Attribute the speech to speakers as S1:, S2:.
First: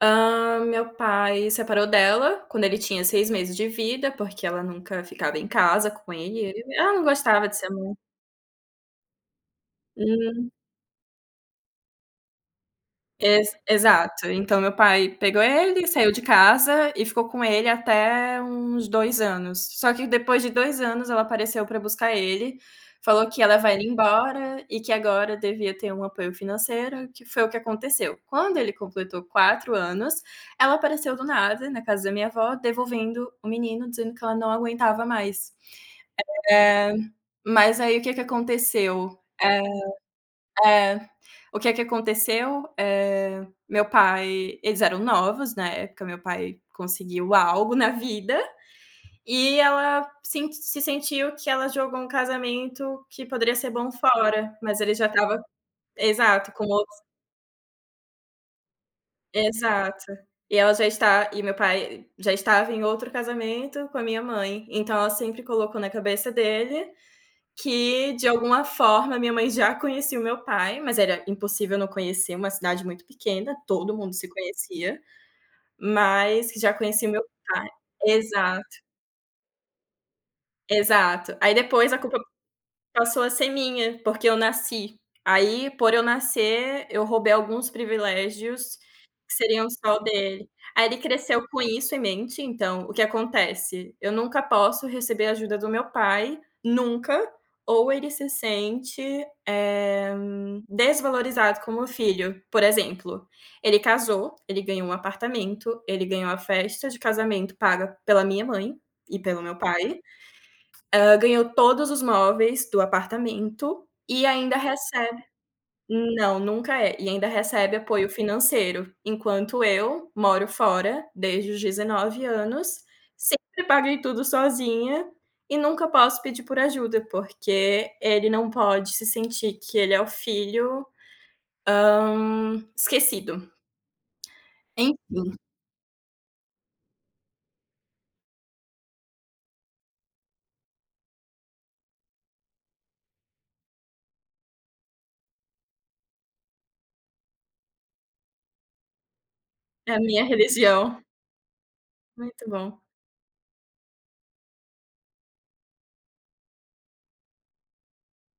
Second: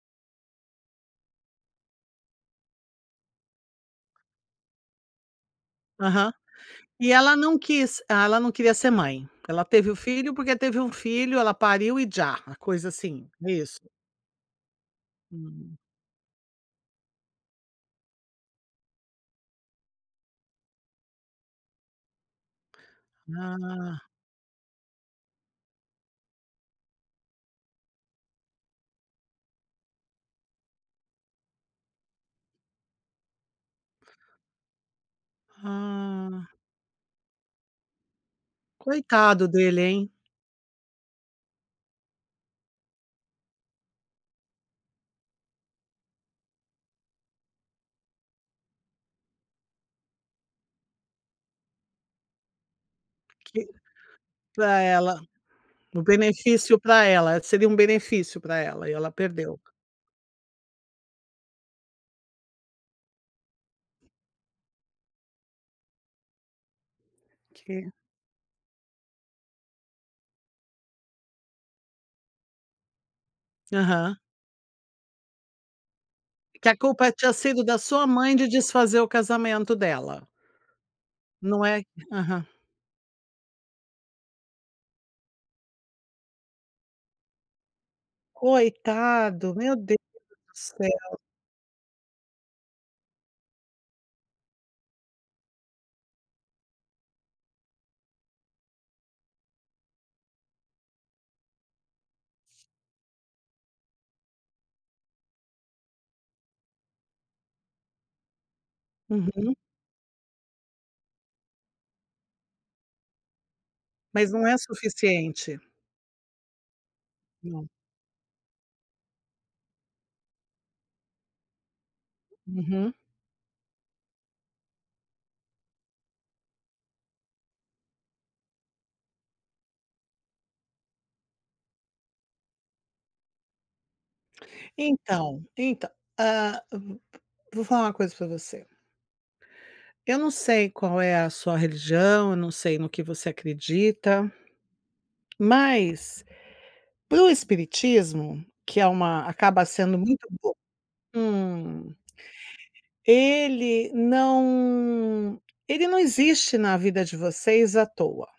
S1: Hã, meu pai separou dela, quando ele tinha 6 meses de vida porque ela nunca ficava em casa com
S2: Aham.
S1: ele ela não
S2: E ela
S1: gostava de
S2: não
S1: ser mãe.
S2: quis, ah, ela não queria ser mãe. Ela teve o filho
S1: Hum.
S2: porque teve um filho, ela pariu e já a coisa assim,
S1: Ex
S2: isso.
S1: exato, então meu pai pegou
S2: Hum.
S1: ele, saiu de casa e ficou com ele até uns 2 anos. Só que depois de 2 anos ela apareceu para buscar ele, falou que ia levar ele
S2: Ah.
S1: embora, e que agora devia ter um apoio financeiro, que foi o que aconteceu. Quando ele completou 4 anos, ela apareceu do nada, na casa da minha avó, devolvendo o menino dizendo que ela não aguentava mais.
S2: Ah.
S1: Eh, mas aí o que que aconteceu,
S2: Coitado
S1: é
S2: dele, hein.
S1: é. O que que aconteceu, eh, meu pai, eles eram novos na época, meu pai conseguiu algo na vida, e ela sen se sentiu que ela jogou um casamento que poderia
S2: Que
S1: ser bom fora, mas
S2: para
S1: ele já
S2: ela,
S1: estava
S2: um
S1: exato, com
S2: benefício
S1: o
S2: para ela, seria um benefício para ela e ela perdeu.
S1: Exato. E ela já está e meu pai já estava em outro casamento com a minha mãe, então ela sempre colocou na cabeça dele,
S2: Que.
S1: que de alguma forma a minha mãe já conhecia o meu pai, mas era impossível não conhecer, uma cidade muito pequena, todo mundo
S2: Aham.
S1: se conhecia. Mas que
S2: Que
S1: já
S2: a
S1: conhecia
S2: culpa
S1: o meu
S2: tinha sido
S1: pai,
S2: da sua mãe de
S1: exato.
S2: desfazer o casamento dela.
S1: Exato, aí
S2: Não é.
S1: depois a culpa
S2: Aham.
S1: passou a ser minha, porque eu nasci. Aí, por eu nascer, eu roubei alguns privilégios que
S2: Coitado,
S1: seriam
S2: meu Deus
S1: só dele.
S2: do
S1: Aí ele
S2: céu.
S1: cresceu com isso em mente então, o que acontece. Eu nunca posso receber ajuda do meu pai, nunca, ou ele se sente, eh, desvalorizado como filho. Por exemplo, ele casou, ele ganhou um apartamento, ele ganhou a festa de casamento paga pela minha mãe, e pelo
S2: Uhum.
S1: meu pai, hã, ganhou todos os móveis do apartamento, e
S2: Mas não
S1: ainda
S2: é
S1: recebe
S2: suficiente.
S1: não, nunca é, e ainda
S2: Não.
S1: recebe apoio financeiro. Enquanto eu moro fora, desde os 19 anos,
S2: Uhum.
S1: sempre paguei tudo sozinha, e nunca posso pedir por ajuda, porque ele não pode se sentir que ele é o filho, hã, esquecido. Enfim.
S2: Então, então ah, [unintelligible] vou falar uma coisa para você. Eu não sei qual é a sua religião, eu não sei no que você acredita. Mas, para o espiritismo, que é uma acaba
S1: É
S2: sendo
S1: a minha
S2: muito bo
S1: religião.
S2: hum.
S1: Muito bom.
S2: Ele não ele não existe na vida de vocês à toa.